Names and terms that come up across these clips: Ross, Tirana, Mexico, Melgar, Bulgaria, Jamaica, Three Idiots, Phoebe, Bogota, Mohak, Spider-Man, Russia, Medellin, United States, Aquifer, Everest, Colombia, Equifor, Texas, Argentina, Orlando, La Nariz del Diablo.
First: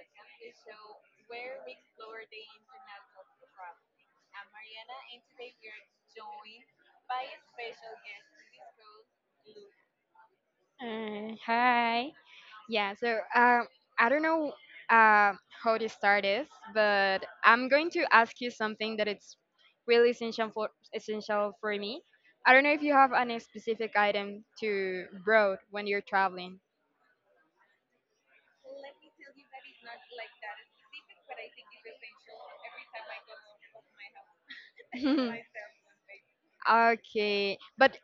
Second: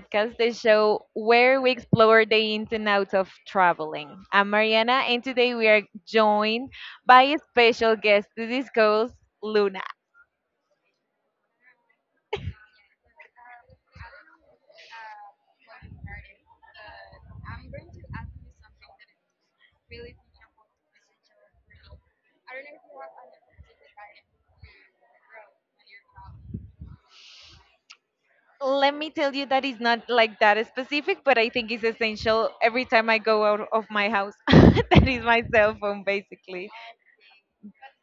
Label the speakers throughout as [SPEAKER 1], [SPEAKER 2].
[SPEAKER 1] podcast, the show where we explore the ins and outs of traveling. I'm Mariana, and today we are joined by a special guest to discuss Luna.
[SPEAKER 2] Hi. Yeah, so I don't know, uh, how to start this, but I'm going to ask you something that it's really essential for me. I don't know if you have any specific item to brought when you're traveling.
[SPEAKER 1] Let me tell you that it's not like that specific, but I think it's essential every time I go out of my house. That is my cell phone, basically.
[SPEAKER 2] Okay, but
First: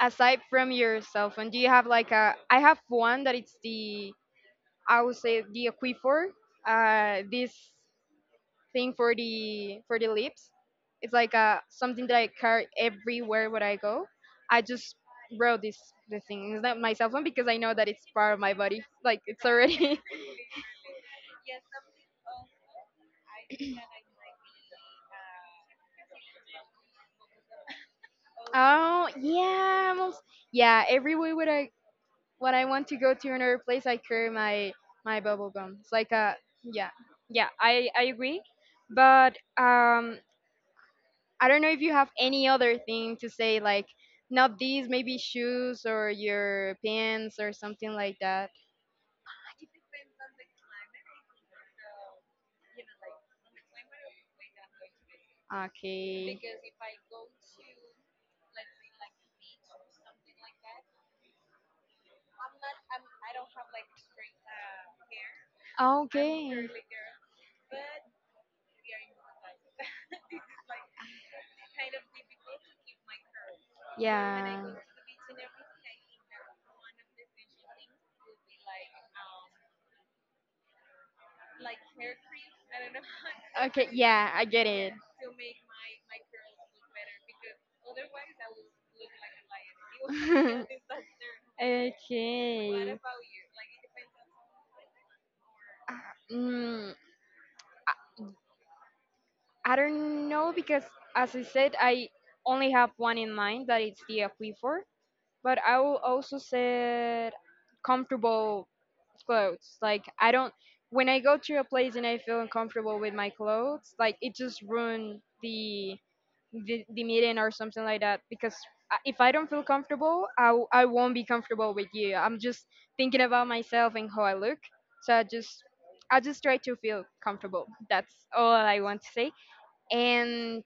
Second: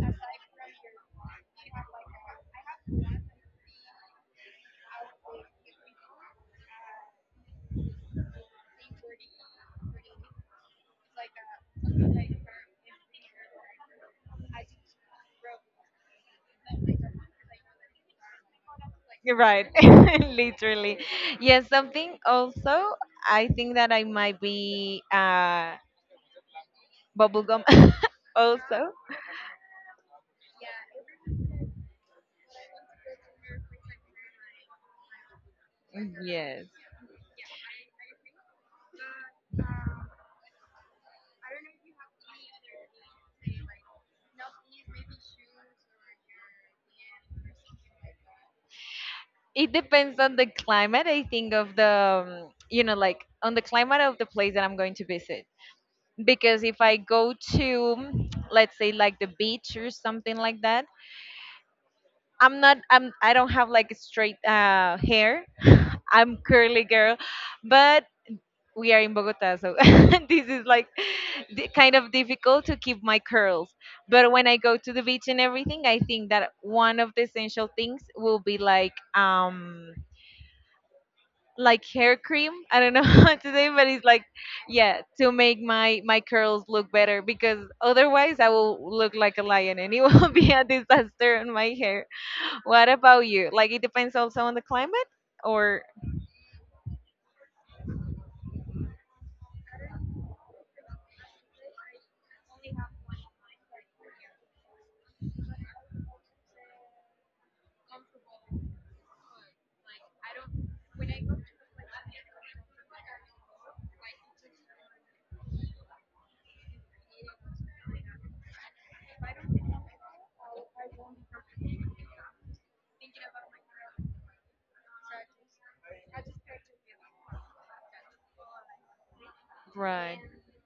[SPEAKER 2] aside from your cell phone, do you have like a? I have one that it's the I would say the Equifor. This thing for the lips. It's like a something that I carry everywhere where I go. I just wrote this, the thing. It's not my cell phone because I know that it's part of my body. Like,
[SPEAKER 1] You're
[SPEAKER 2] it's
[SPEAKER 1] right,
[SPEAKER 2] already.
[SPEAKER 1] literally. Yes, something also, I think that I might be bubblegum also.
[SPEAKER 2] Oh yeah, I yeah. Everywhere where I When I want to go to another place, I carry my bubble gum. It's like a.
[SPEAKER 1] Yes.
[SPEAKER 2] Yeah, yeah. I agree, but I don't know if you have any other thing to say, like not these, maybe shoes or your pants or something like that.
[SPEAKER 1] It depends on the climate, I think, of the, like on the climate of the place that I'm going to visit.
[SPEAKER 2] Okay.
[SPEAKER 1] Because if I go to, let's say, like the beach or something like that, I'm not I'm I don't have like straight hair. I'm
[SPEAKER 2] Okay.
[SPEAKER 1] curly girl, but we are in Bogota, so this is like kind of difficult to keep my curls. But when I
[SPEAKER 2] Yeah.
[SPEAKER 1] go to the beach and everything, I think that one of the essential things will be like hair cream. I don't know how to say, but
[SPEAKER 2] Okay.
[SPEAKER 1] it's like
[SPEAKER 2] Yeah, I get it.
[SPEAKER 1] yeah, to make my curls look better because otherwise I will look like a lion and it will be a disaster on my hair. What
[SPEAKER 2] Okay.
[SPEAKER 1] about you? Like it depends also on the climate or
[SPEAKER 2] Mm. I don't know because, as I said, I only have one in mind that it's the Aquifer. But I will also say comfortable clothes. Like, I don't when I go to a place and I feel uncomfortable with my clothes, like it just ruin the the meeting or something like that. Because if I don't feel comfortable, I won't be comfortable with you. I'm just thinking about myself and how I look. So I just try to feel comfortable. That's all I want to say,
[SPEAKER 1] right.
[SPEAKER 2] and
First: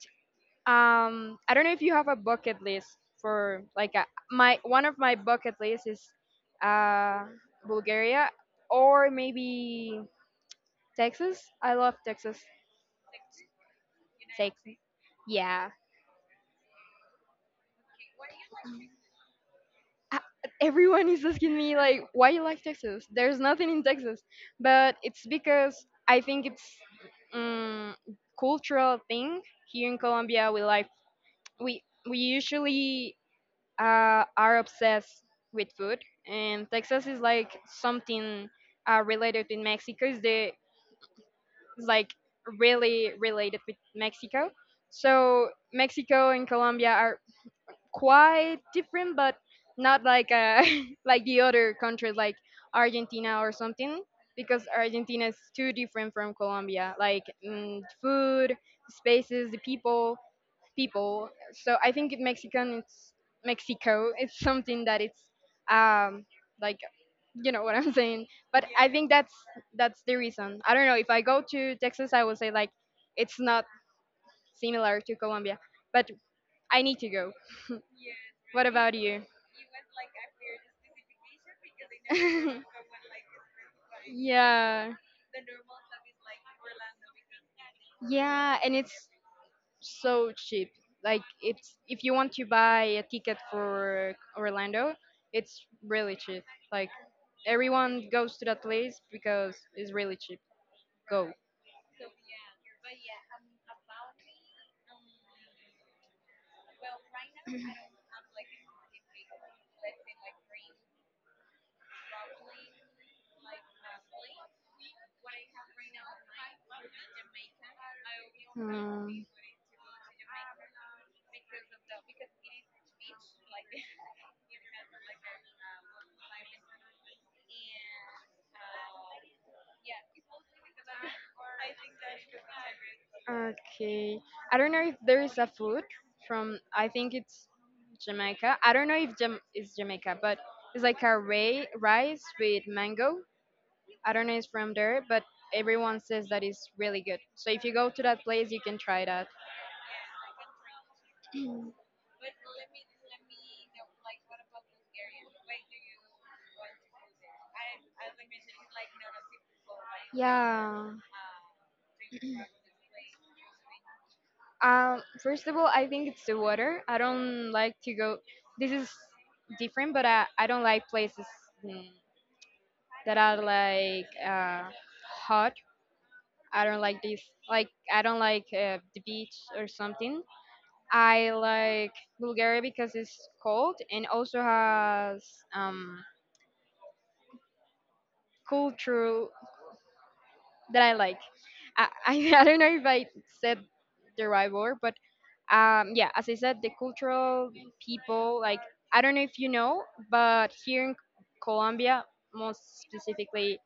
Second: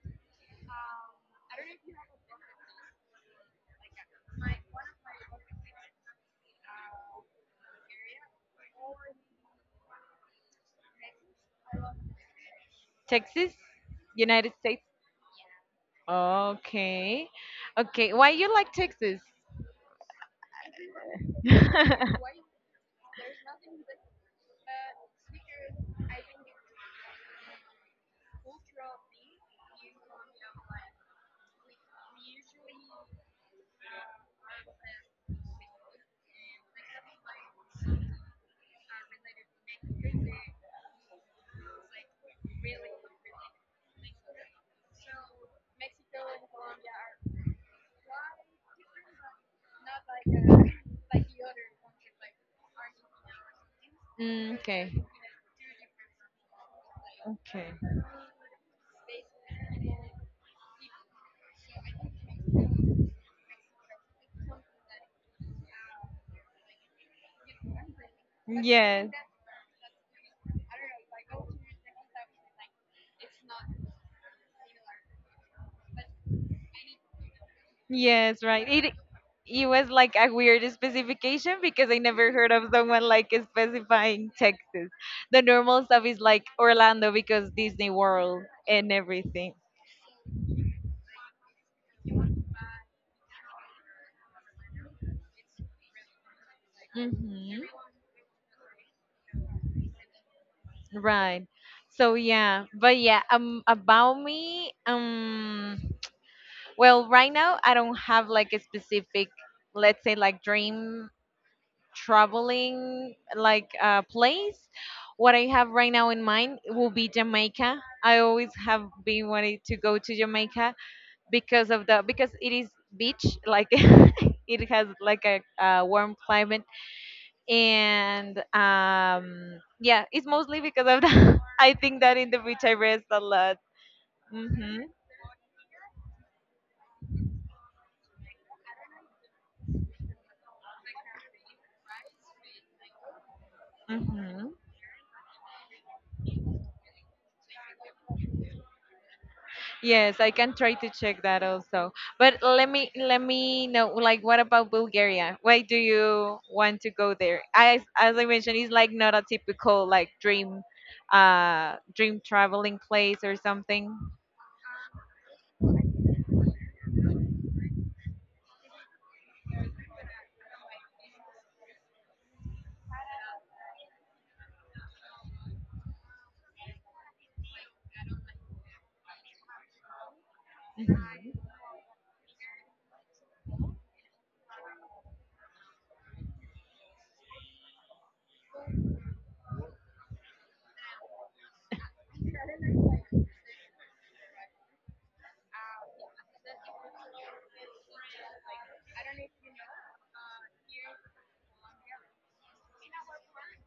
[SPEAKER 2] I don't know if you have a bucket list for like a, my one of my bucket lists is uh, Bulgaria or maybe Texas. I love Texas.
[SPEAKER 1] Texas, United
[SPEAKER 2] Texas.
[SPEAKER 1] States.
[SPEAKER 2] Yeah.
[SPEAKER 1] Okay. Okay. Why you like Texas?
[SPEAKER 2] Uh, Everyone is asking me, like, why you like Texas? There's nothing in Texas, but it's because I think it's, um, cultural thing here in Colombia. We like we we usually are obsessed with food, and Texas is like something related with Mexico. Is like really related with Mexico. So Mexico and Colombia are quite different, but not like like the other countries like Argentina or something,
[SPEAKER 1] Mm,
[SPEAKER 2] because
[SPEAKER 1] okay.
[SPEAKER 2] Argentina is too different from Colombia. Like,
[SPEAKER 1] Okay.
[SPEAKER 2] food, spaces, the people. So I think Mexican Mexico. It's something that it's, um, like, you know what I'm saying. But I think
[SPEAKER 1] Yes.
[SPEAKER 2] that's the reason. I don't know, if I go to Texas, I will say like it's not similar to Colombia, but I need to go.
[SPEAKER 1] Yes,
[SPEAKER 2] What
[SPEAKER 1] right. It
[SPEAKER 2] about you?
[SPEAKER 1] it was like a weird specification because I never heard of someone like specifying Texas.
[SPEAKER 2] Yeah,
[SPEAKER 1] The normal stuff is like Orlando because Disney World
[SPEAKER 2] yeah, and
[SPEAKER 1] and
[SPEAKER 2] it's
[SPEAKER 1] everything.
[SPEAKER 2] so cheap. Like, it's, if you want to buy a ticket for Orlando, it's really cheap. Like,
[SPEAKER 1] Hmm.
[SPEAKER 2] everyone goes to that place because it's really cheap. Go.
[SPEAKER 1] Right. So yeah, but yeah, about me, well, right now I don't have like a specific, let's say, like dream traveling like place, what I have right now in mind will be Jamaica. I always have been wanting to go to Jamaica because of the because it is beach like it has like a warm climate, and yeah, it's mostly because of that. I think that in the beach I rest a lot.
[SPEAKER 2] Okay. I don't
[SPEAKER 1] Mm-hmm,
[SPEAKER 2] know if there is a food from, I think it's Jamaica. I don't know if Jam is Jamaica, but it's like a ray rice with mango. I don't know it's
[SPEAKER 1] mm-hmm.
[SPEAKER 2] from there, but everyone says that it's really good. So if you go to that place, you can try that.
[SPEAKER 1] Yes, I can try to check that also. But let me know, like, what about Bulgaria? Why do you want to go there? As I mentioned, it's like not a typical like dream
[SPEAKER 2] Yeah.
[SPEAKER 1] dream traveling place or something.
[SPEAKER 2] First of all, I think it's the water. I don't like to go. This is different, but I don't like places, mm, that are like, hot. I don't like this. Like, I don't like the beach or something. I
[SPEAKER 1] Mhm.
[SPEAKER 2] like Bulgaria because it's cold and also has, um, culture that I like. I don't know if I said the right word, but, yeah, as I said, the cultural people, like, I don't know if you know, but here in Colombia, most specifically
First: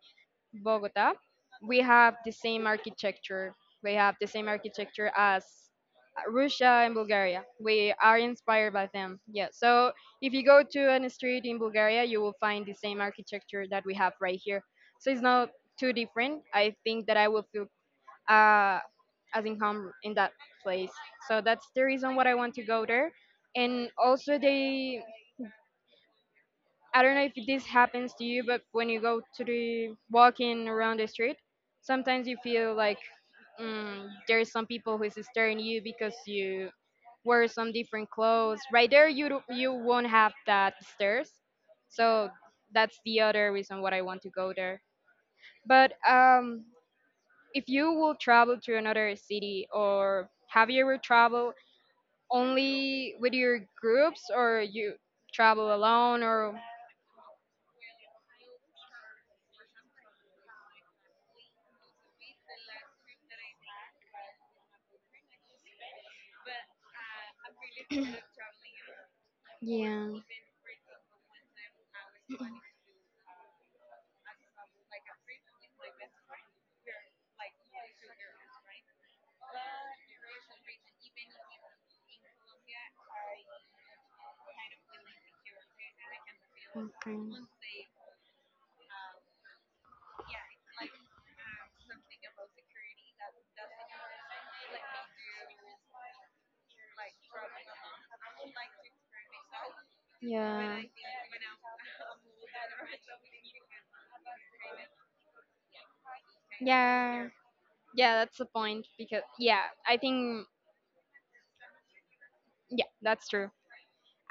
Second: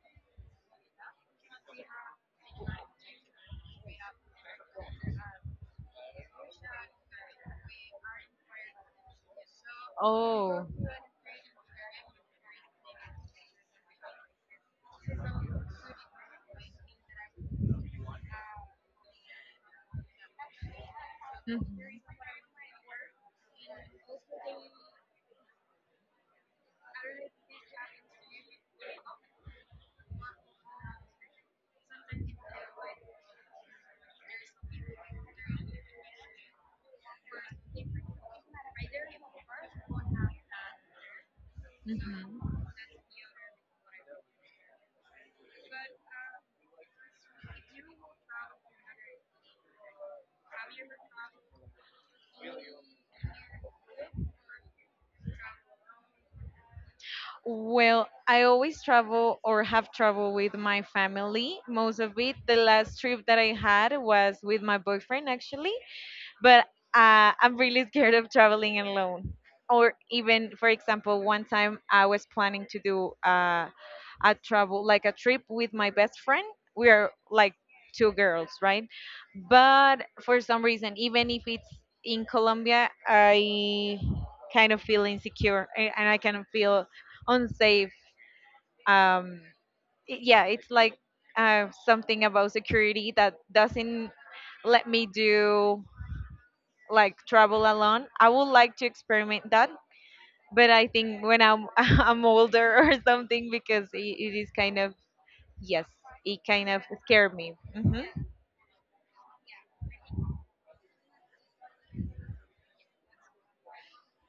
[SPEAKER 2] Bogota, we have the same architecture. We have the same architecture as Russia and Bulgaria. We are inspired by them. Yeah. So if you go
[SPEAKER 1] Oh.
[SPEAKER 2] to an street in Bulgaria, you will find the same architecture that we have right here. So it's not too different. I think that I will feel, uh, as in home in that place. So
[SPEAKER 1] Mhm.
[SPEAKER 2] that's the reason what I want to go there. And also they, I don't know if this happens to you, but when you go to the walking around the street, sometimes you feel like, there's some people who is staring you because you wear some different clothes. Right there, you won't have that stares. So
[SPEAKER 1] Mhm.
[SPEAKER 2] that's the other reason what I want to go there. But, if you will travel to another city, or have you ever traveled only with your groups, or you travel alone, or.
[SPEAKER 1] Well, I always travel or have traveled with my family. Most of it, the last trip that I had was with my boyfriend actually. But I'm really scared of traveling alone. Or
[SPEAKER 2] Yeah.
[SPEAKER 1] even, for example, one time I was planning to do a travel, like a trip with my best friend. We are like two girls, right? But for some reason, even if it's in Colombia, I kind of feel insecure and I kind of feel
[SPEAKER 2] Okay.
[SPEAKER 1] unsafe. Um, yeah, it's like something about security that doesn't let me do like travel alone. I would like to experiment that, but
[SPEAKER 2] Yeah.
[SPEAKER 1] I think when I'm I'm older or something because it is kind of yes, it kind of
[SPEAKER 2] Yeah.
[SPEAKER 1] scared me. Hmm.
[SPEAKER 2] Yeah, that's the point, because yeah, I think yeah, that's true.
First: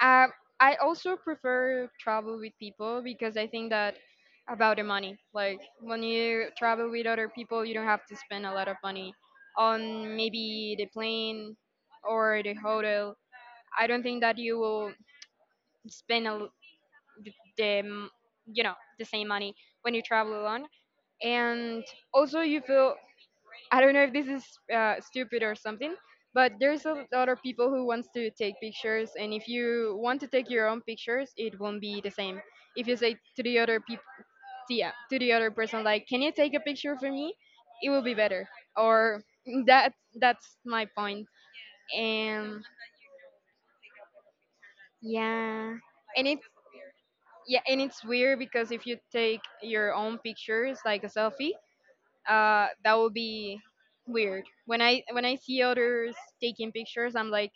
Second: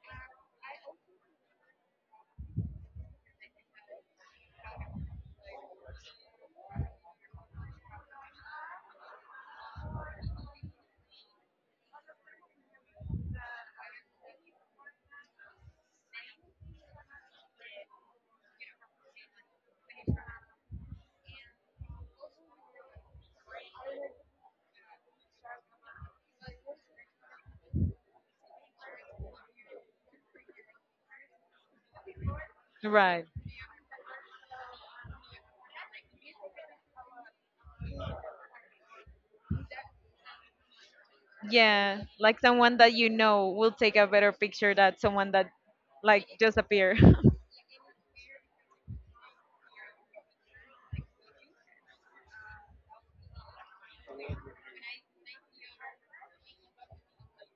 [SPEAKER 2] Um, I also prefer travel with people because I think that about the money. Like, when you travel with other people, you don't have to spend a lot of money on maybe the plane or the hotel. I don't think that you will spend the, the m- you know the same money when you travel alone. And also, you feel, I don't know if this is stupid or something, but there's a lot of people who wants to take pictures, and if you want to take your own pictures, it won't be the same. If you say
[SPEAKER 1] Right.
[SPEAKER 2] to the other people, yeah, to the other person, like, "Can you take a picture for me?" It will be better. Or that that's my point.
[SPEAKER 1] Yeah, like
[SPEAKER 2] And
[SPEAKER 1] someone that you know will take a better picture than someone that
[SPEAKER 2] yeah,
[SPEAKER 1] like
[SPEAKER 2] and it's,
[SPEAKER 1] just appear.
[SPEAKER 2] yeah, and it's weird because if you take your own pictures, like a selfie, that would be weird. When I see others taking pictures, I'm like,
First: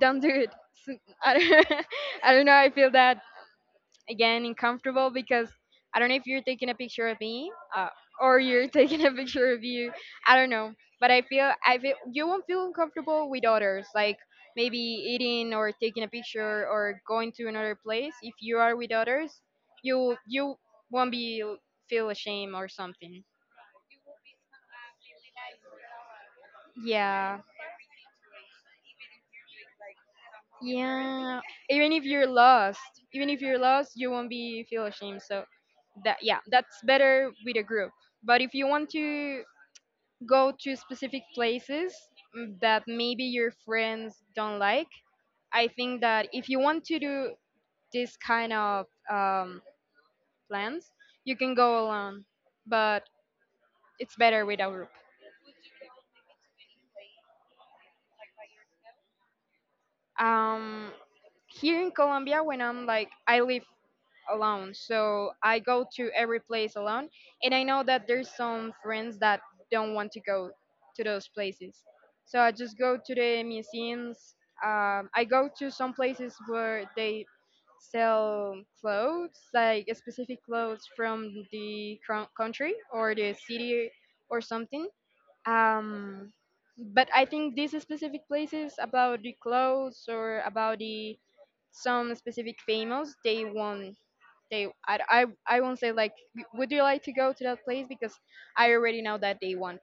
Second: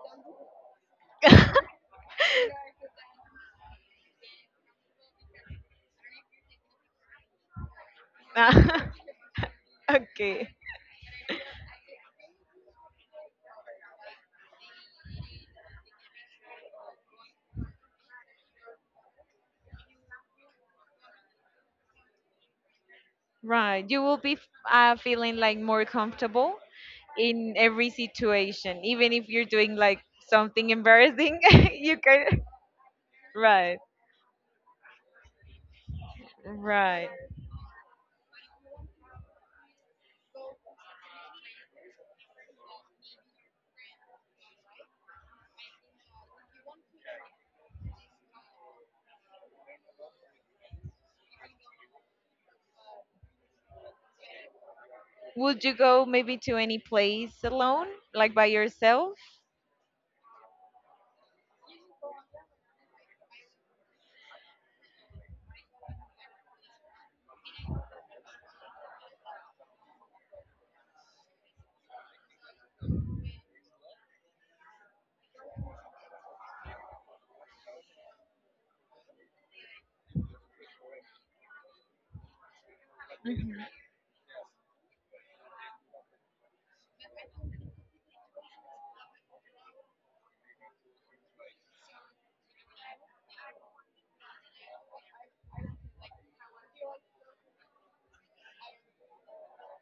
[SPEAKER 2] don't do it. I don't. I don't know. I feel that again uncomfortable because I don't know if you're taking a picture of me, or you're
[SPEAKER 1] Ah,
[SPEAKER 2] taking a picture of you. I
[SPEAKER 1] okay.
[SPEAKER 2] don't know, but I feel you won't feel uncomfortable with others, like. Maybe eating or taking a picture or going to another place. If you are with others, you won't be feel ashamed or something.
[SPEAKER 1] Right. You will be feeling like more comfortable
[SPEAKER 2] Yeah.
[SPEAKER 1] in every situation, even if you're doing like something
[SPEAKER 2] Yeah,
[SPEAKER 1] embarrassing.
[SPEAKER 2] even
[SPEAKER 1] You
[SPEAKER 2] if you're
[SPEAKER 1] can.
[SPEAKER 2] lost,
[SPEAKER 1] Right.
[SPEAKER 2] you won't be feel ashamed. So that, yeah, that's
[SPEAKER 1] Right.
[SPEAKER 2] better with a group. But if you want to go to specific places, that maybe your friends don't like, I think that if you want to do this kind of, plans, you can go alone. But it's better with a group.
[SPEAKER 1] Would you go maybe to any place alone, like by yourself?
[SPEAKER 2] Um, Here in Colombia, when I'm like, I live alone. So I go to every place alone, and I know that there's some friends that don't want to go to those places. So I just go to the museums. I go to some places where they sell clothes, like specific clothes from the country or the city or something. Um, but I think these specific places about the clothes or about the some specific famous, they won't, they, I won't say, like, would you like to go to that place because I already know that they want.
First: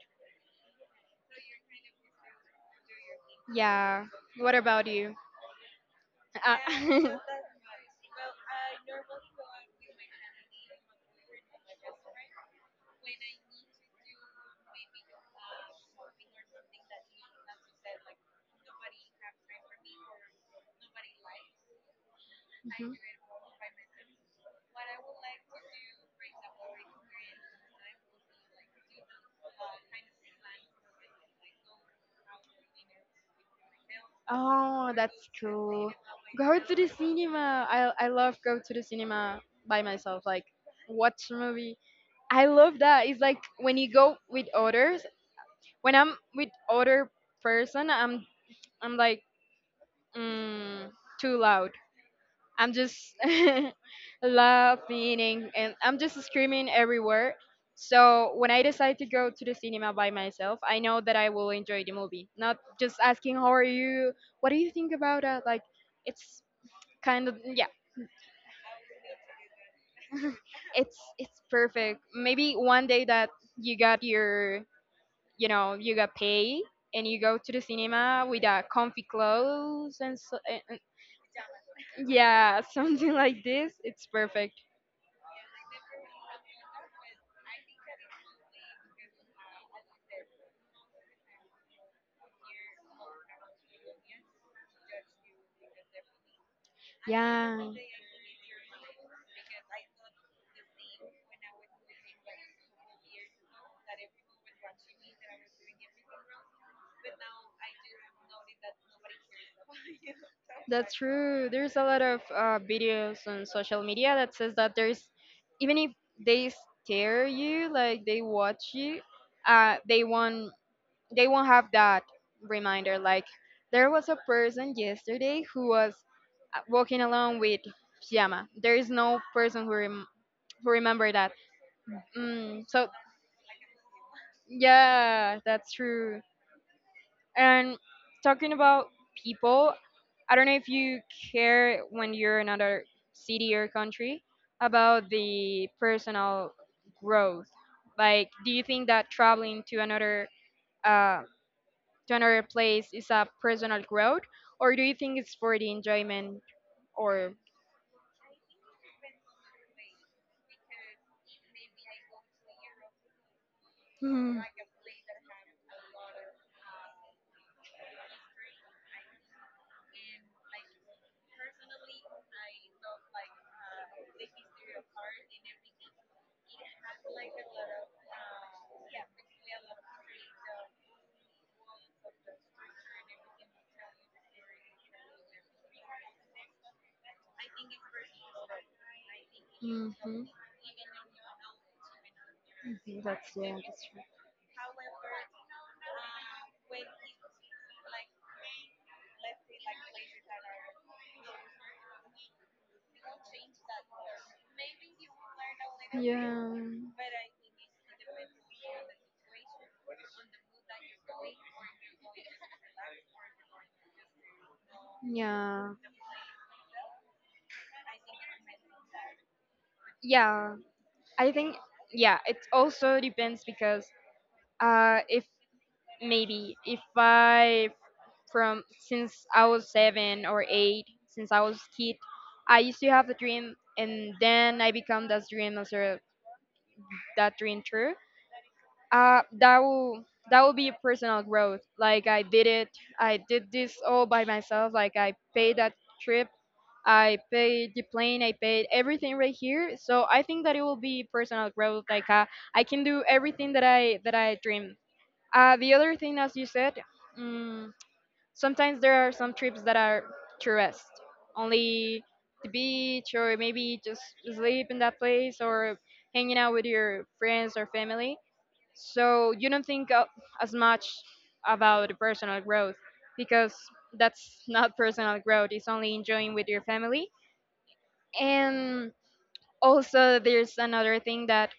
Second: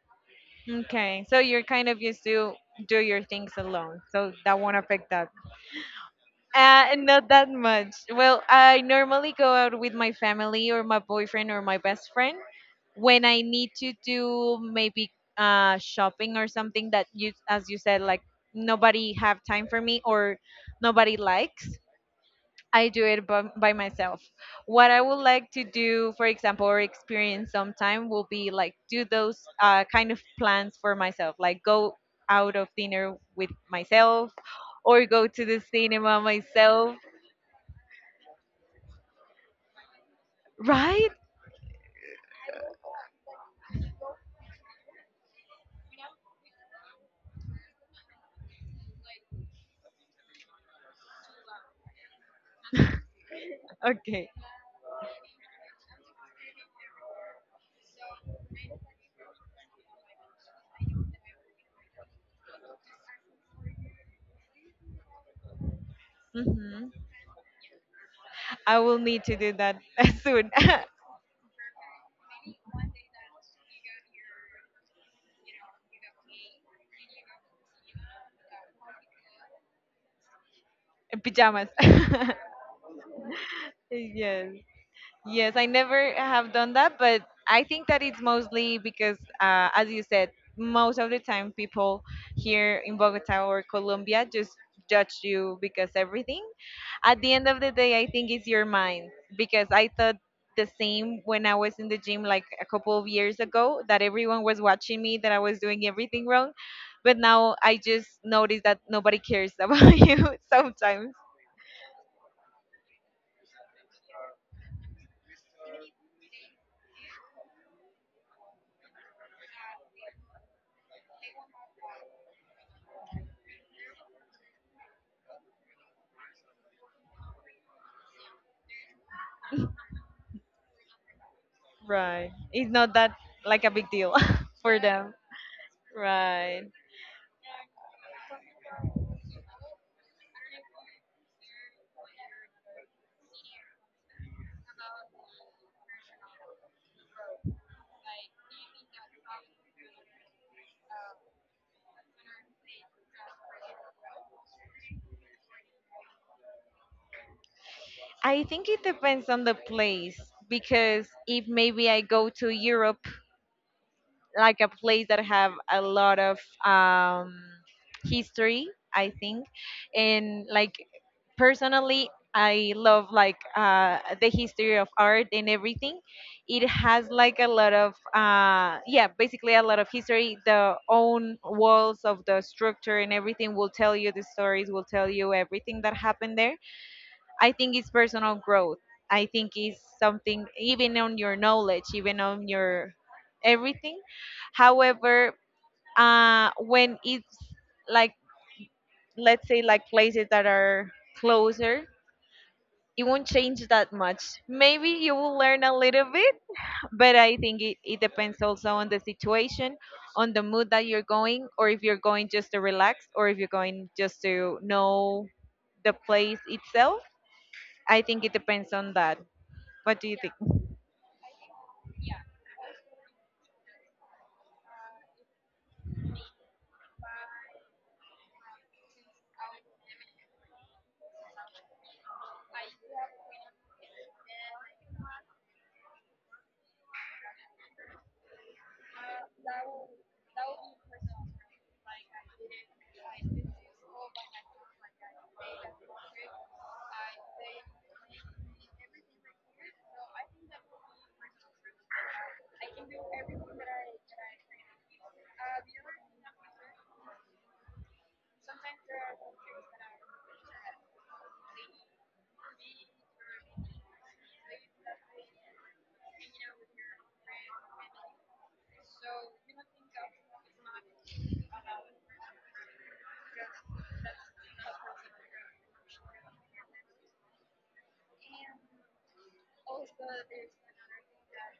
[SPEAKER 1] Okay, so you're kind of used to do your things alone,
[SPEAKER 2] Yeah.
[SPEAKER 1] so
[SPEAKER 2] What
[SPEAKER 1] that won't
[SPEAKER 2] about
[SPEAKER 1] affect
[SPEAKER 2] you?
[SPEAKER 1] that.
[SPEAKER 2] Uh,
[SPEAKER 1] Not that much. Well, I normally go out with my family or my boyfriend or my best friend when I need to do maybe shopping or something that you, as you said, like nobody have time for me or nobody likes. I
[SPEAKER 2] Mhm.
[SPEAKER 1] do it by myself. What I would like to do, for example, or experience sometime will be like do those kind of plans for myself, like go out of dinner with myself
[SPEAKER 2] Oh,
[SPEAKER 1] or go
[SPEAKER 2] that's
[SPEAKER 1] to the
[SPEAKER 2] cool.
[SPEAKER 1] cinema
[SPEAKER 2] Go to the
[SPEAKER 1] myself,
[SPEAKER 2] cinema. I love go to the cinema by myself. Like,
[SPEAKER 1] right?
[SPEAKER 2] watch a movie. I love that. It's like when you go with others. When I'm with other person, I'm like, mm, too loud. I'm just
[SPEAKER 1] Okay.
[SPEAKER 2] laughing, and I'm just screaming everywhere. So when I decide to go to the cinema by myself, I know that I will enjoy the movie. Not just asking how are you, what do you think about it? Like, it's
[SPEAKER 1] Hmm.
[SPEAKER 2] kind of yeah,
[SPEAKER 1] I will need to do that soon.
[SPEAKER 2] it's perfect. Maybe one day that you got your, you got pay, and you go to the cinema with a comfy clothes, and, so, and
[SPEAKER 1] Pajamas.
[SPEAKER 2] yeah, something like this. It's
[SPEAKER 1] Yes.
[SPEAKER 2] perfect.
[SPEAKER 1] Yes, I never have done that, but I think that it's mostly because, as you said, most of the time people here in Bogota or Colombia just judge you because everything. At the end
[SPEAKER 2] Yeah.
[SPEAKER 1] of the day, I think it's your mind because I thought the same when I was in the gym like a couple of years ago that everyone was watching me, that I was doing everything wrong. But now I just notice that nobody cares about you
[SPEAKER 2] That's
[SPEAKER 1] sometimes.
[SPEAKER 2] true. There's a lot of videos on social media that says that there's, even if they stare you, like they watch you, uh, they won't they won't have that reminder. Like, there was a person yesterday who was walking along with pajama. There is no person who who remember that.
[SPEAKER 1] Right.
[SPEAKER 2] Mm,
[SPEAKER 1] It's
[SPEAKER 2] so
[SPEAKER 1] not that like a big deal for them.
[SPEAKER 2] yeah, that's true.
[SPEAKER 1] Right.
[SPEAKER 2] And talking about people, I don't know if you care when you're in another city or country about the personal growth. Like, do you think that traveling to another, uh, to another place is a personal growth, or do you think it's for the enjoyment? Or,
[SPEAKER 1] I think it depends on the place because if maybe I go to Europe, like a place that have a lot of um, history, I think, and like personally, I love like the history of art and everything. It has like a lot of yeah, basically a lot of history. The own walls of the structure and everything will tell you the stories, will tell you everything that happened there. I think it's personal growth. I think it's something even on your knowledge, even on your
[SPEAKER 2] that's true.
[SPEAKER 1] everything. However, when it's like, let's say, like places that are closer, it won't change that much. Maybe you will learn a little bit,
[SPEAKER 2] Yeah.
[SPEAKER 1] but I think it depends also on the situation, on the mood that you're going, or if you're going just to relax, or if you're going just to know
[SPEAKER 2] Yeah,
[SPEAKER 1] the place itself. I think it depends on that. What do you think?
[SPEAKER 2] yeah. I think yeah, it also depends because if maybe if I, from since I was 7 or 8, since I was kid, I used to have a dream, and then I become that dream as a, that dream true. uh, that will that will be personal growth. Like, I did it, I did this all by myself. Like, I paid that trip, I paid the plane, I paid everything right here. So I think that it will be personal growth. Like I can do everything that I dream. The other thing, as you said, mm sometimes there are some trips that are tourist, only the beach, or maybe just sleep in that place or hanging out with your friends or family, so you don't think as much about personal growth, because that's not personal growth. It's only enjoying with your family. And also, there's another thing that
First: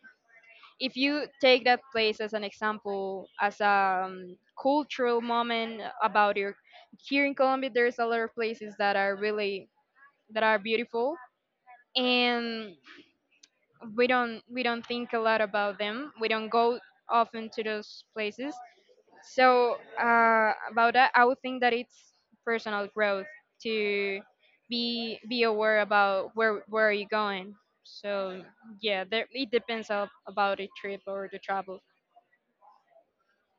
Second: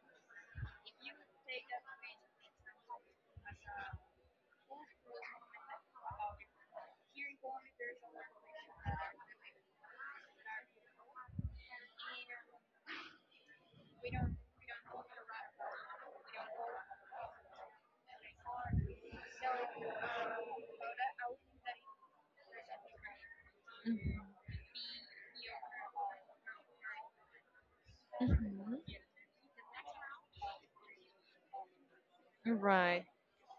[SPEAKER 2] if you take that place as an example, as a cultural moment about your, here in Colombia, there's a lot of places that are really, that are beautiful, and we don't think a lot about them. We don't go often to those places. So about that, I would think that it's personal growth to be aware about where are you going. So
[SPEAKER 1] Mhm.
[SPEAKER 2] yeah, there, it depends of, about the trip or the travel.
[SPEAKER 1] Right.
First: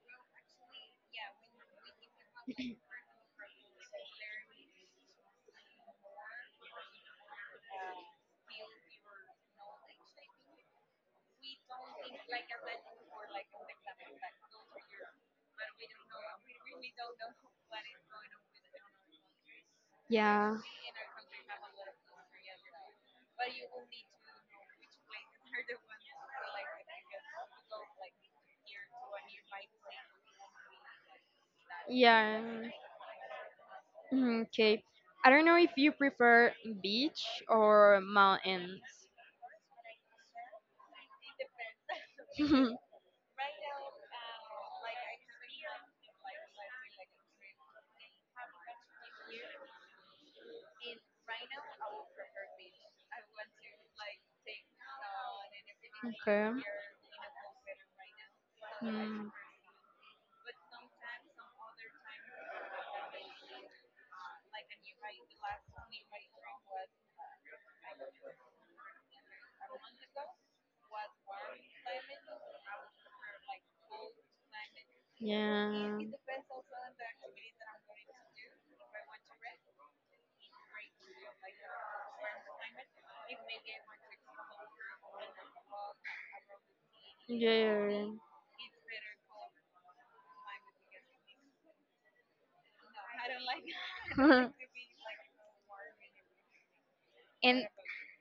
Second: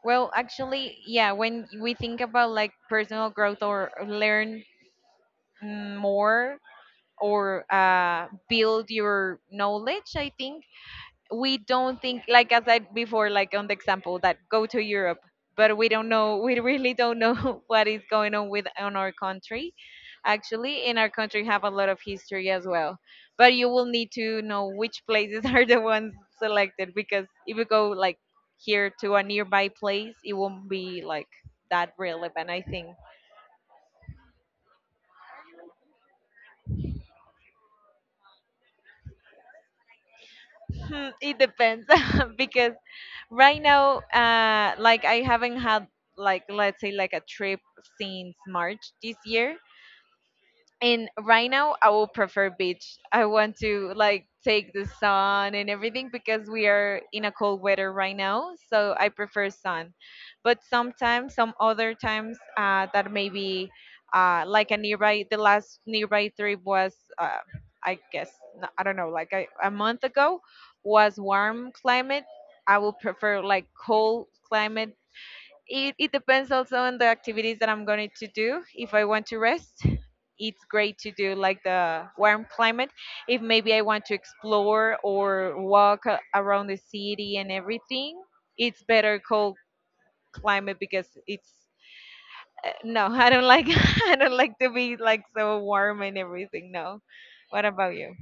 [SPEAKER 1] Well, actually, yeah, when we think about like personal growth or learn more or build your knowledge, I think we don't think like, as I said before, like on the example that go to Europe, but we don't know. We really don't know what is going on with on our country.
[SPEAKER 2] Yeah.
[SPEAKER 1] Actually, in our country have a lot of history as well, but you will need to know which places are the ones selected because if you go like here to a nearby place, it won't be like that
[SPEAKER 2] Yeah.
[SPEAKER 1] relevant, I think.
[SPEAKER 2] Okay. I don't know if you prefer beach or mountains.
[SPEAKER 1] Hmm, it depends, because right now, like I haven't had like, let's say, like a trip since March this year, and right now I will prefer beach. I want to like take the sun and everything because
[SPEAKER 2] Okay.
[SPEAKER 1] we are in a cold weather right now, so I
[SPEAKER 2] Mm.
[SPEAKER 1] prefer sun. But sometimes, some other times, that maybe like a nearby, the last nearby trip was I guess, I don't know, like a month ago, was warm climate. I will prefer like cold climate. it,
[SPEAKER 2] Yeah.
[SPEAKER 1] it depends also on the activities that I'm going to do. If I want to rest, it's great to do like the warm climate. If maybe I want to explore or walk around the city and
[SPEAKER 2] Yeah. Yeah, yeah.
[SPEAKER 1] everything, it's better cold climate because it's no. I don't like, I don't
[SPEAKER 2] and
[SPEAKER 1] like to be like so warm and everything, no. What about you?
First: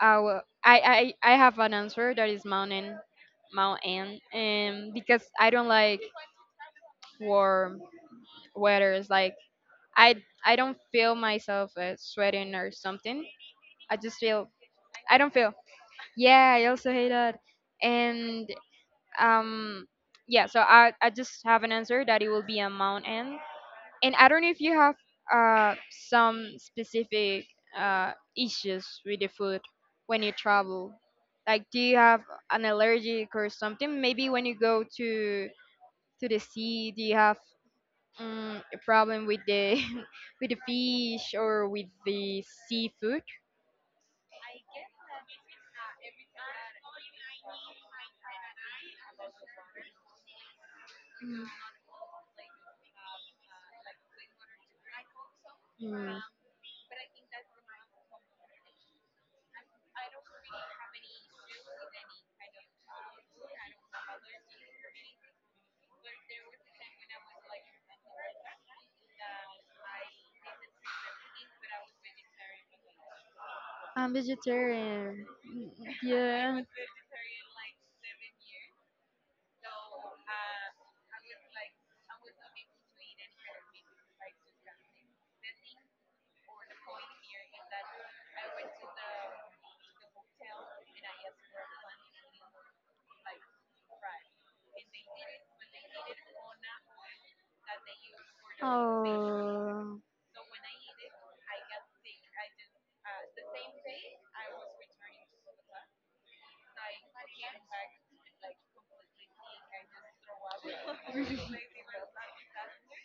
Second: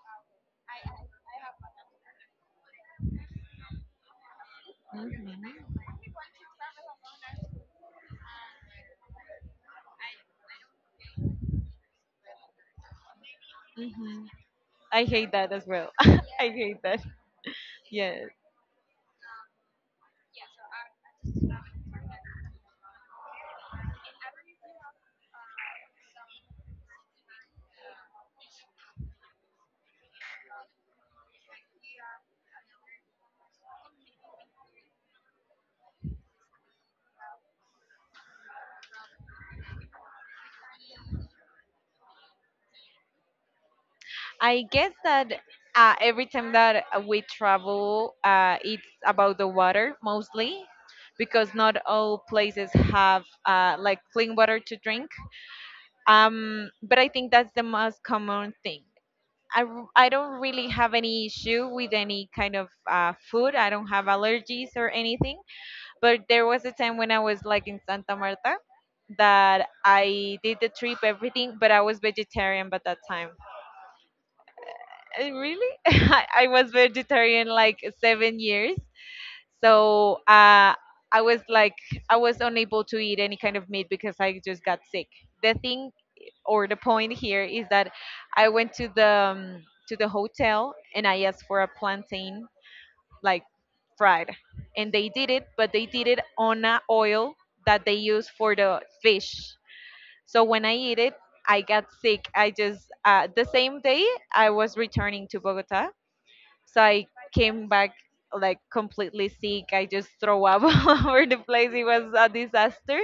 [SPEAKER 2] our I have an answer that is mountain, and because I
[SPEAKER 1] Hmm.
[SPEAKER 2] don't like warm weathers. Like I I don't feel myself sweating or something. I just
[SPEAKER 1] Hmm.
[SPEAKER 2] feel,
[SPEAKER 1] I
[SPEAKER 2] I
[SPEAKER 1] hate
[SPEAKER 2] don't feel,
[SPEAKER 1] that as well. I
[SPEAKER 2] yeah, I
[SPEAKER 1] hate
[SPEAKER 2] also
[SPEAKER 1] that.
[SPEAKER 2] hate that.
[SPEAKER 1] Yes.
[SPEAKER 2] And um yeah, so I just have an answer that it will be a mountain. And I don't know if you have uh, some specific issues with the food when you travel. Like, do you have an allergic or something? Maybe when you go to the sea, do you have a problem with the with the fish or with the seafood?
[SPEAKER 1] I guess that every time that we travel, it's about the water mostly,
[SPEAKER 2] Mm.
[SPEAKER 1] because not all places have like clean water to drink.
[SPEAKER 2] Mm.
[SPEAKER 1] But I think that's the most common thing. I don't really have any issue with any kind of food. I don't have allergies or anything. But there was a time when I was like in Santa Marta that I did the trip, everything, but I was vegetarian by that time.
[SPEAKER 2] I'm vegetarian.
[SPEAKER 1] Really? I
[SPEAKER 2] Mm.
[SPEAKER 1] was vegetarian like 7 years. So I was like, I was unable to eat any kind of meat because I just got sick. The thing or the point here is that I went um, to the hotel and I asked for a plantain like fried, and they did it, but they did it on a oil that they use for
[SPEAKER 2] Yeah.
[SPEAKER 1] the fish.
[SPEAKER 2] Oh.
[SPEAKER 1] So when I eat it, I got sick. I just the same day I was returning to Bogota, so I came back like completely sick. I just throw up all over the place. It was a disaster,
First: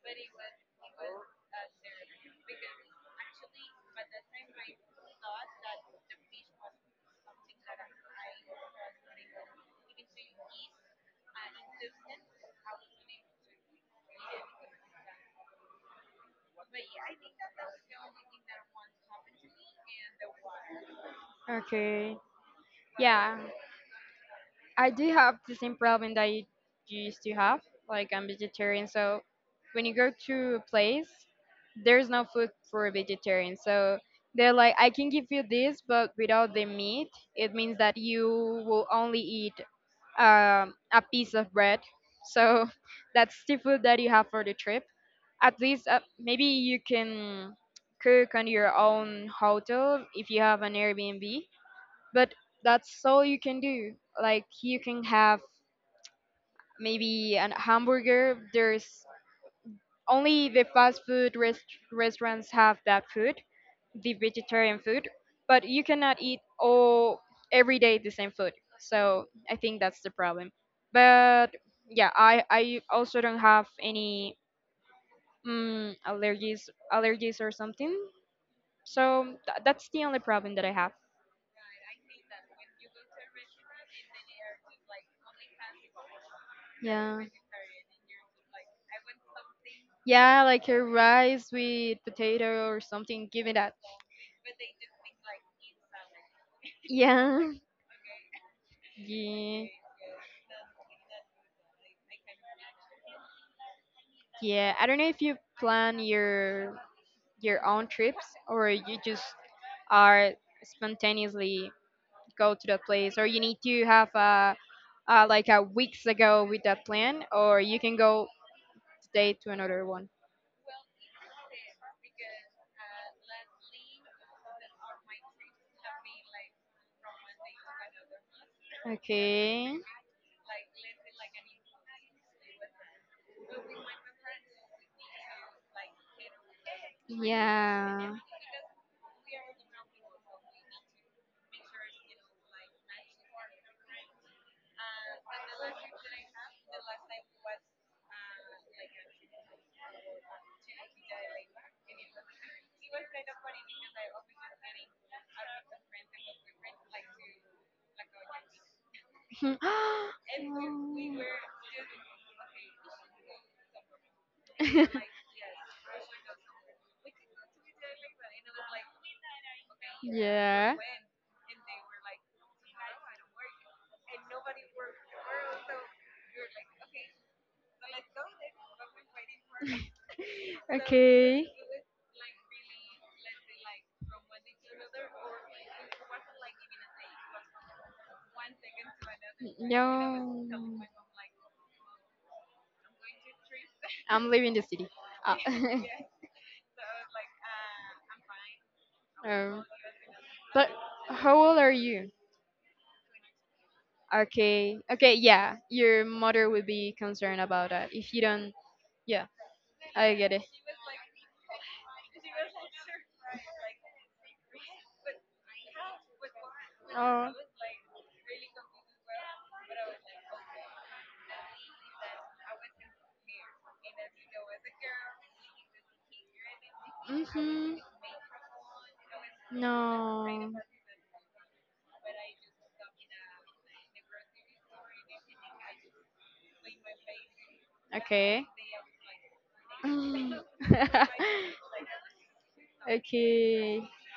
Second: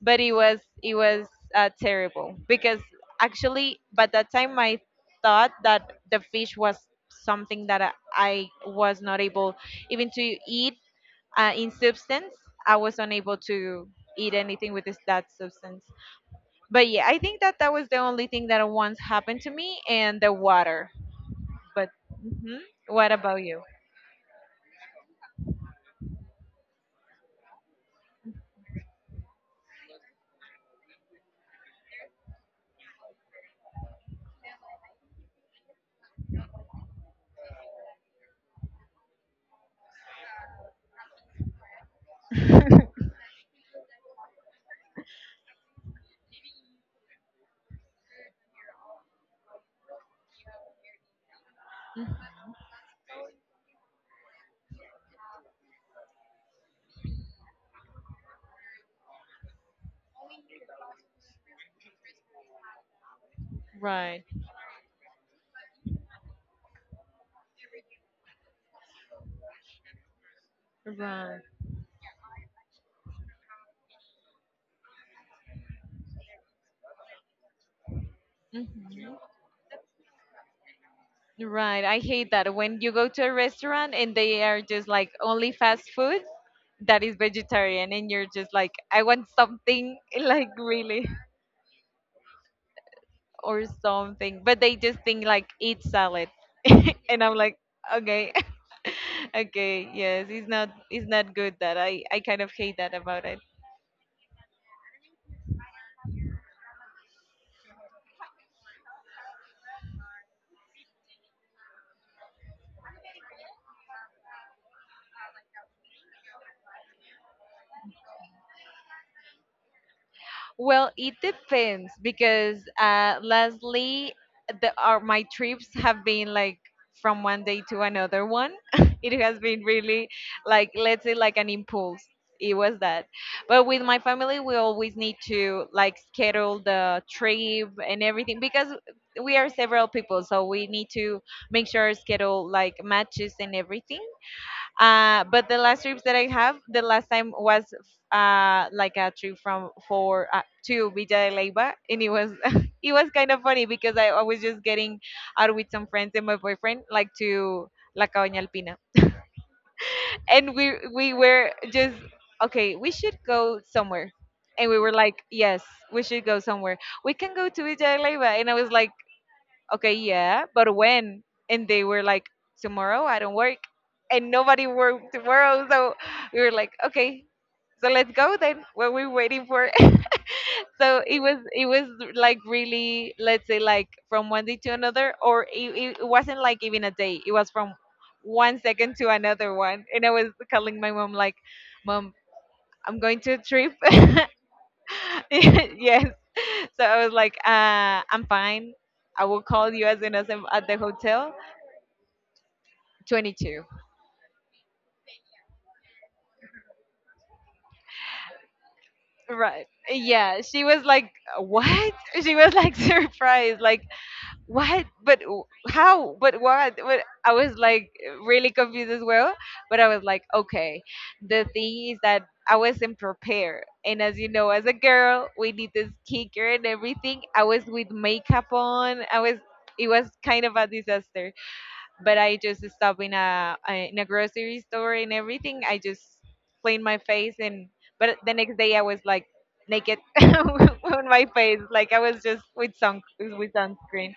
[SPEAKER 1] but it was terrible because actually, by that time I thought that the fish was something that I was not able even to eat in substance. I was unable to eat anything with this, that substance. But yeah, I think that that was the only thing that once happened to me, and the water. But
[SPEAKER 2] Okay.
[SPEAKER 1] what
[SPEAKER 2] Yeah,
[SPEAKER 1] about you?
[SPEAKER 2] I do have the same problem that you used to have. Like I'm vegetarian, so when you go to a place, there's no food for a vegetarian. So they're like, I can give you this, but without the meat, it means that you will only eat a piece of bread. So that's the food that you have for the trip. At least maybe you can cook on your own hotel if you have an Airbnb, but that's all you can do. Like you can have maybe an hamburger. There's only the fast food restaurants have that food, the
[SPEAKER 1] Right,
[SPEAKER 2] vegetarian food, but you cannot eat all, every day, the same food. So I think that's the problem.
[SPEAKER 1] right.
[SPEAKER 2] But yeah, I also don't have any allergies or something.
[SPEAKER 1] Hmm.
[SPEAKER 2] So that's the only problem that I have.
[SPEAKER 1] Right. I hate that when you go to a restaurant and they are just like only fast food that is
[SPEAKER 2] Yeah.
[SPEAKER 1] vegetarian and you're just like I want something
[SPEAKER 2] Yeah,
[SPEAKER 1] like
[SPEAKER 2] like a
[SPEAKER 1] really
[SPEAKER 2] rice with potato or something. Give me
[SPEAKER 1] or
[SPEAKER 2] that.
[SPEAKER 1] something, but they just think like eat salad. And I'm
[SPEAKER 2] Yeah.
[SPEAKER 1] like okay.
[SPEAKER 2] Yeah.
[SPEAKER 1] Okay, yes, it's not, it's not good that I kind of hate that about it.
[SPEAKER 2] Yeah. I don't know if you plan your own trips, or you just are spontaneously go to that place, or you need to have a like a weeks ago with that plan, or you can go today to another one.
[SPEAKER 1] Well, it depends because lastly, my trips have been like from one day to another one. It has been
[SPEAKER 2] Okay.
[SPEAKER 1] really, like, let's say, like an impulse. It was that. But with my family, we always need to like schedule the trip
[SPEAKER 2] Yeah.
[SPEAKER 1] and
[SPEAKER 2] Mhm.
[SPEAKER 1] everything because we are several people. So we need to make sure schedule like matches and everything. But the last trips that I have, the last time was like a trip from for to Villa de Leyva, and it was it was kind of funny because I was just getting out with some friends and my boyfriend, like to La Cabaña Alpina,
[SPEAKER 2] Oh.
[SPEAKER 1] and we were just okay. We should go somewhere, and we were like, yes, we should go somewhere. We can go to Villa de Leyva, and I was like, okay, yeah, but
[SPEAKER 2] yeah.
[SPEAKER 1] when? And they were like, tomorrow I don't work. And nobody worked tomorrow. So we were like, okay, so let's go then. What we waiting for. So it was
[SPEAKER 2] Okay.
[SPEAKER 1] it was like, really, let's say, like from one day to another, or it wasn't like even a day, it was from one second to another one. And I was calling
[SPEAKER 2] No.
[SPEAKER 1] my mom like, mom, I'm going to a trip.
[SPEAKER 2] I'm leaving the city. Ah.
[SPEAKER 1] Yes, so I was like, I'm fine, I will
[SPEAKER 2] Oh.
[SPEAKER 1] call you as soon as I'm at
[SPEAKER 2] But
[SPEAKER 1] the hotel.
[SPEAKER 2] how old are you?
[SPEAKER 1] 22.
[SPEAKER 2] Okay, okay, yeah. Your mother will be concerned about that. If you don't, yeah,
[SPEAKER 1] Right.
[SPEAKER 2] I get it.
[SPEAKER 1] Yeah, she was like, "What?" She was like surprised, like, "What? But w- how? But what?" But
[SPEAKER 2] Oh.
[SPEAKER 1] I was like really confused as well. But I was like, "Okay." The thing is that I wasn't prepared, and as you know, as a girl, we need this skincare and everything. I was
[SPEAKER 2] Mm-hmm.
[SPEAKER 1] with makeup on. I was. It was
[SPEAKER 2] No.
[SPEAKER 1] kind of a disaster. But I just stop in in a grocery store and everything. I just clean my face and but the
[SPEAKER 2] Okay.
[SPEAKER 1] next day I was like naked
[SPEAKER 2] Mm.
[SPEAKER 1] on my face, like I was just with sun with
[SPEAKER 2] okay.
[SPEAKER 1] sunscreen.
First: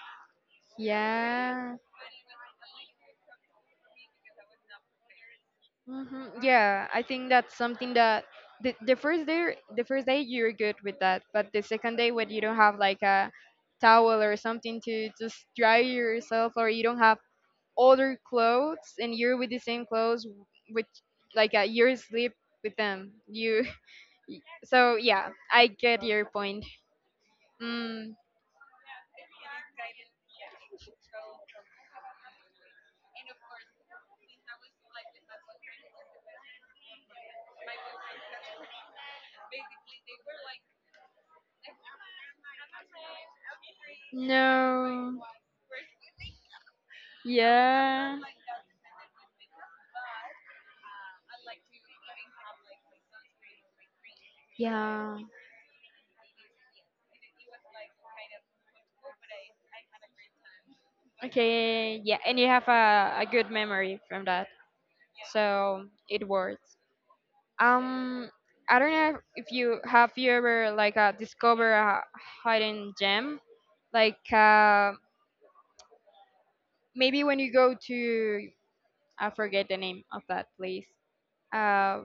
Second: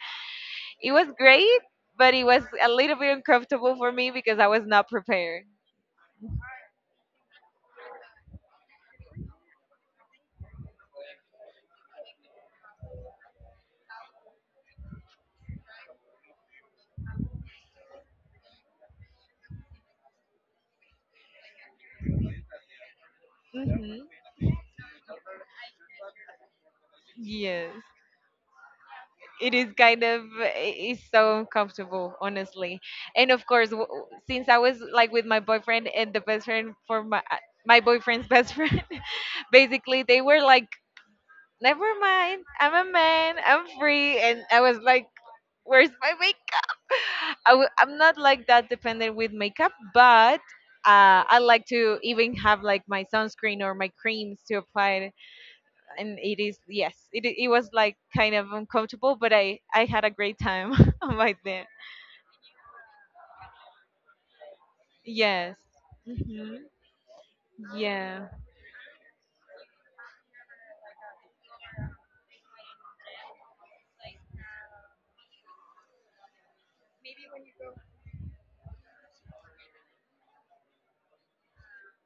[SPEAKER 1] It was great,
[SPEAKER 2] Yeah.
[SPEAKER 1] but it was a little bit uncomfortable for me because I was not prepared.
[SPEAKER 2] Yeah, I think that's something that, the, the first day, you're good with that, but the second day when you don't have like a towel or something to just dry yourself, or you don't have other clothes and you're with the same clothes, with like a, you're sleep with them. You
[SPEAKER 1] Hmm.
[SPEAKER 2] so yeah, I get your point.
[SPEAKER 1] Yes,
[SPEAKER 2] Mm.
[SPEAKER 1] it is kind of, it's so uncomfortable, honestly. And of course, since I was like with my boyfriend and the best friend for my my boyfriend's best friend, basically they were like, never mind, I'm a man, I'm free, and I was like,
[SPEAKER 2] No.
[SPEAKER 1] where's my makeup? I'm
[SPEAKER 2] Yeah.
[SPEAKER 1] not like that dependent with makeup, but I like to even have like my sunscreen or my creams to apply.
[SPEAKER 2] Yeah.
[SPEAKER 1] And it is, yes, it was like kind of uncomfortable, but i had a great time right there.
[SPEAKER 2] Okay, yeah, and you have a good memory from that,
[SPEAKER 1] Yes.
[SPEAKER 2] so it
[SPEAKER 1] Hmm.
[SPEAKER 2] works.
[SPEAKER 1] Yeah.
[SPEAKER 2] Um, I don't know if you have, you ever like discover a hidden gem, like maybe when you go to, I forget the name of that place. Uh,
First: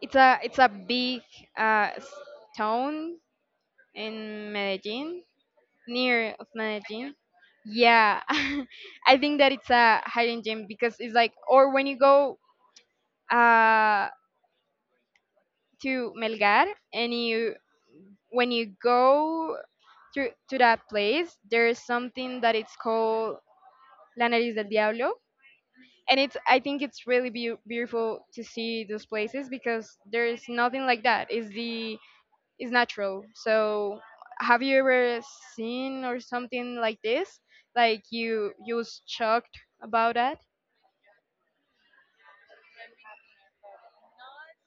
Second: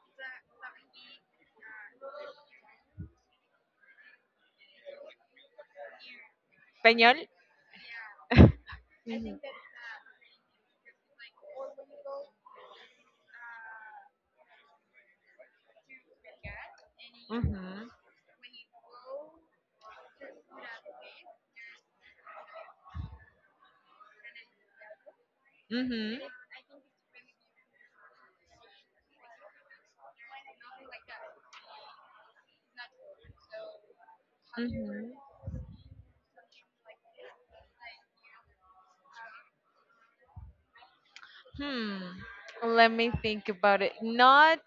[SPEAKER 2] it's a, it's a big uh s- town in Medellin, near of Medellin.
[SPEAKER 1] Español.
[SPEAKER 2] Yeah, I think that it's a hidden gem, because it's like, or when you go uh, to Melgar, and you,
[SPEAKER 1] Mhm.
[SPEAKER 2] when you go to that place, there's something that it's called La Nariz del Diablo,
[SPEAKER 1] Mhm.
[SPEAKER 2] and
[SPEAKER 1] Mhm.
[SPEAKER 2] it's, I think it's really beautiful to see those places, because there's nothing like that. It's the, it's natural. So have you
[SPEAKER 1] Mhm.
[SPEAKER 2] ever seen or something like this? Like you was shocked about that?
[SPEAKER 1] Hmm. Let me think about it. Not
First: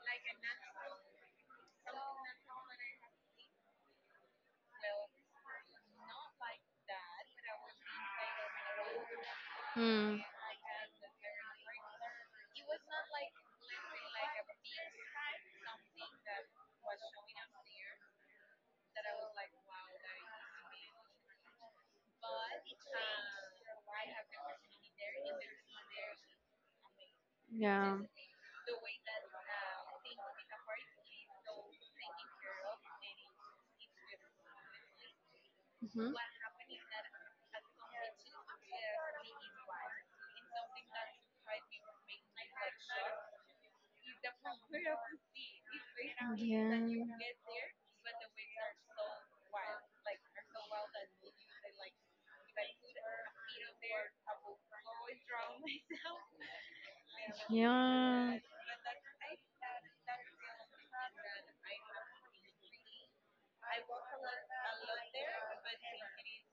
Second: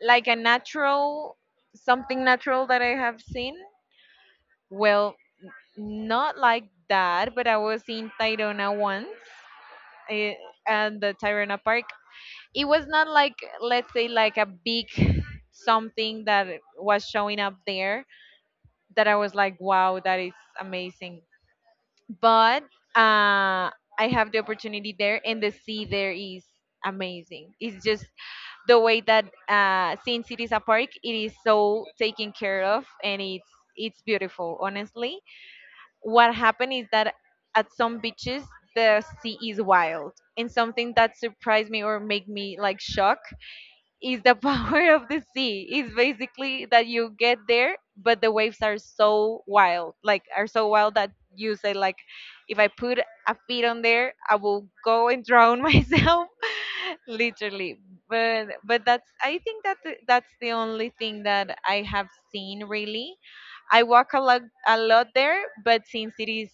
[SPEAKER 1] like a natural, something natural that I have seen. Well, not like that, but I was in Tayrona once,
[SPEAKER 2] Hmm.
[SPEAKER 1] eh, at the Tayrona Park. It was not like, let's say, like a big something that was showing up there that I was like, wow, that is amazing. But uh, I have the opportunity there, and the sea there is amazing. It's
[SPEAKER 2] Yeah.
[SPEAKER 1] just the way that, since it is a park, it is so taken care of, and it's beautiful. Honestly,
[SPEAKER 2] Mhm.
[SPEAKER 1] what happened is that at some beaches the sea is wild, and something that surprised me or made me like shocked is the power
[SPEAKER 2] Yeah.
[SPEAKER 1] of the sea. It's basically that you get there, but the waves are so wild, like are so wild, that you say like, if I put a feet on there, I will go and drown myself, literally.
[SPEAKER 2] Yeah.
[SPEAKER 1] But that's, I think that that's the only thing that I have seen really. I walk a lot there, but since it is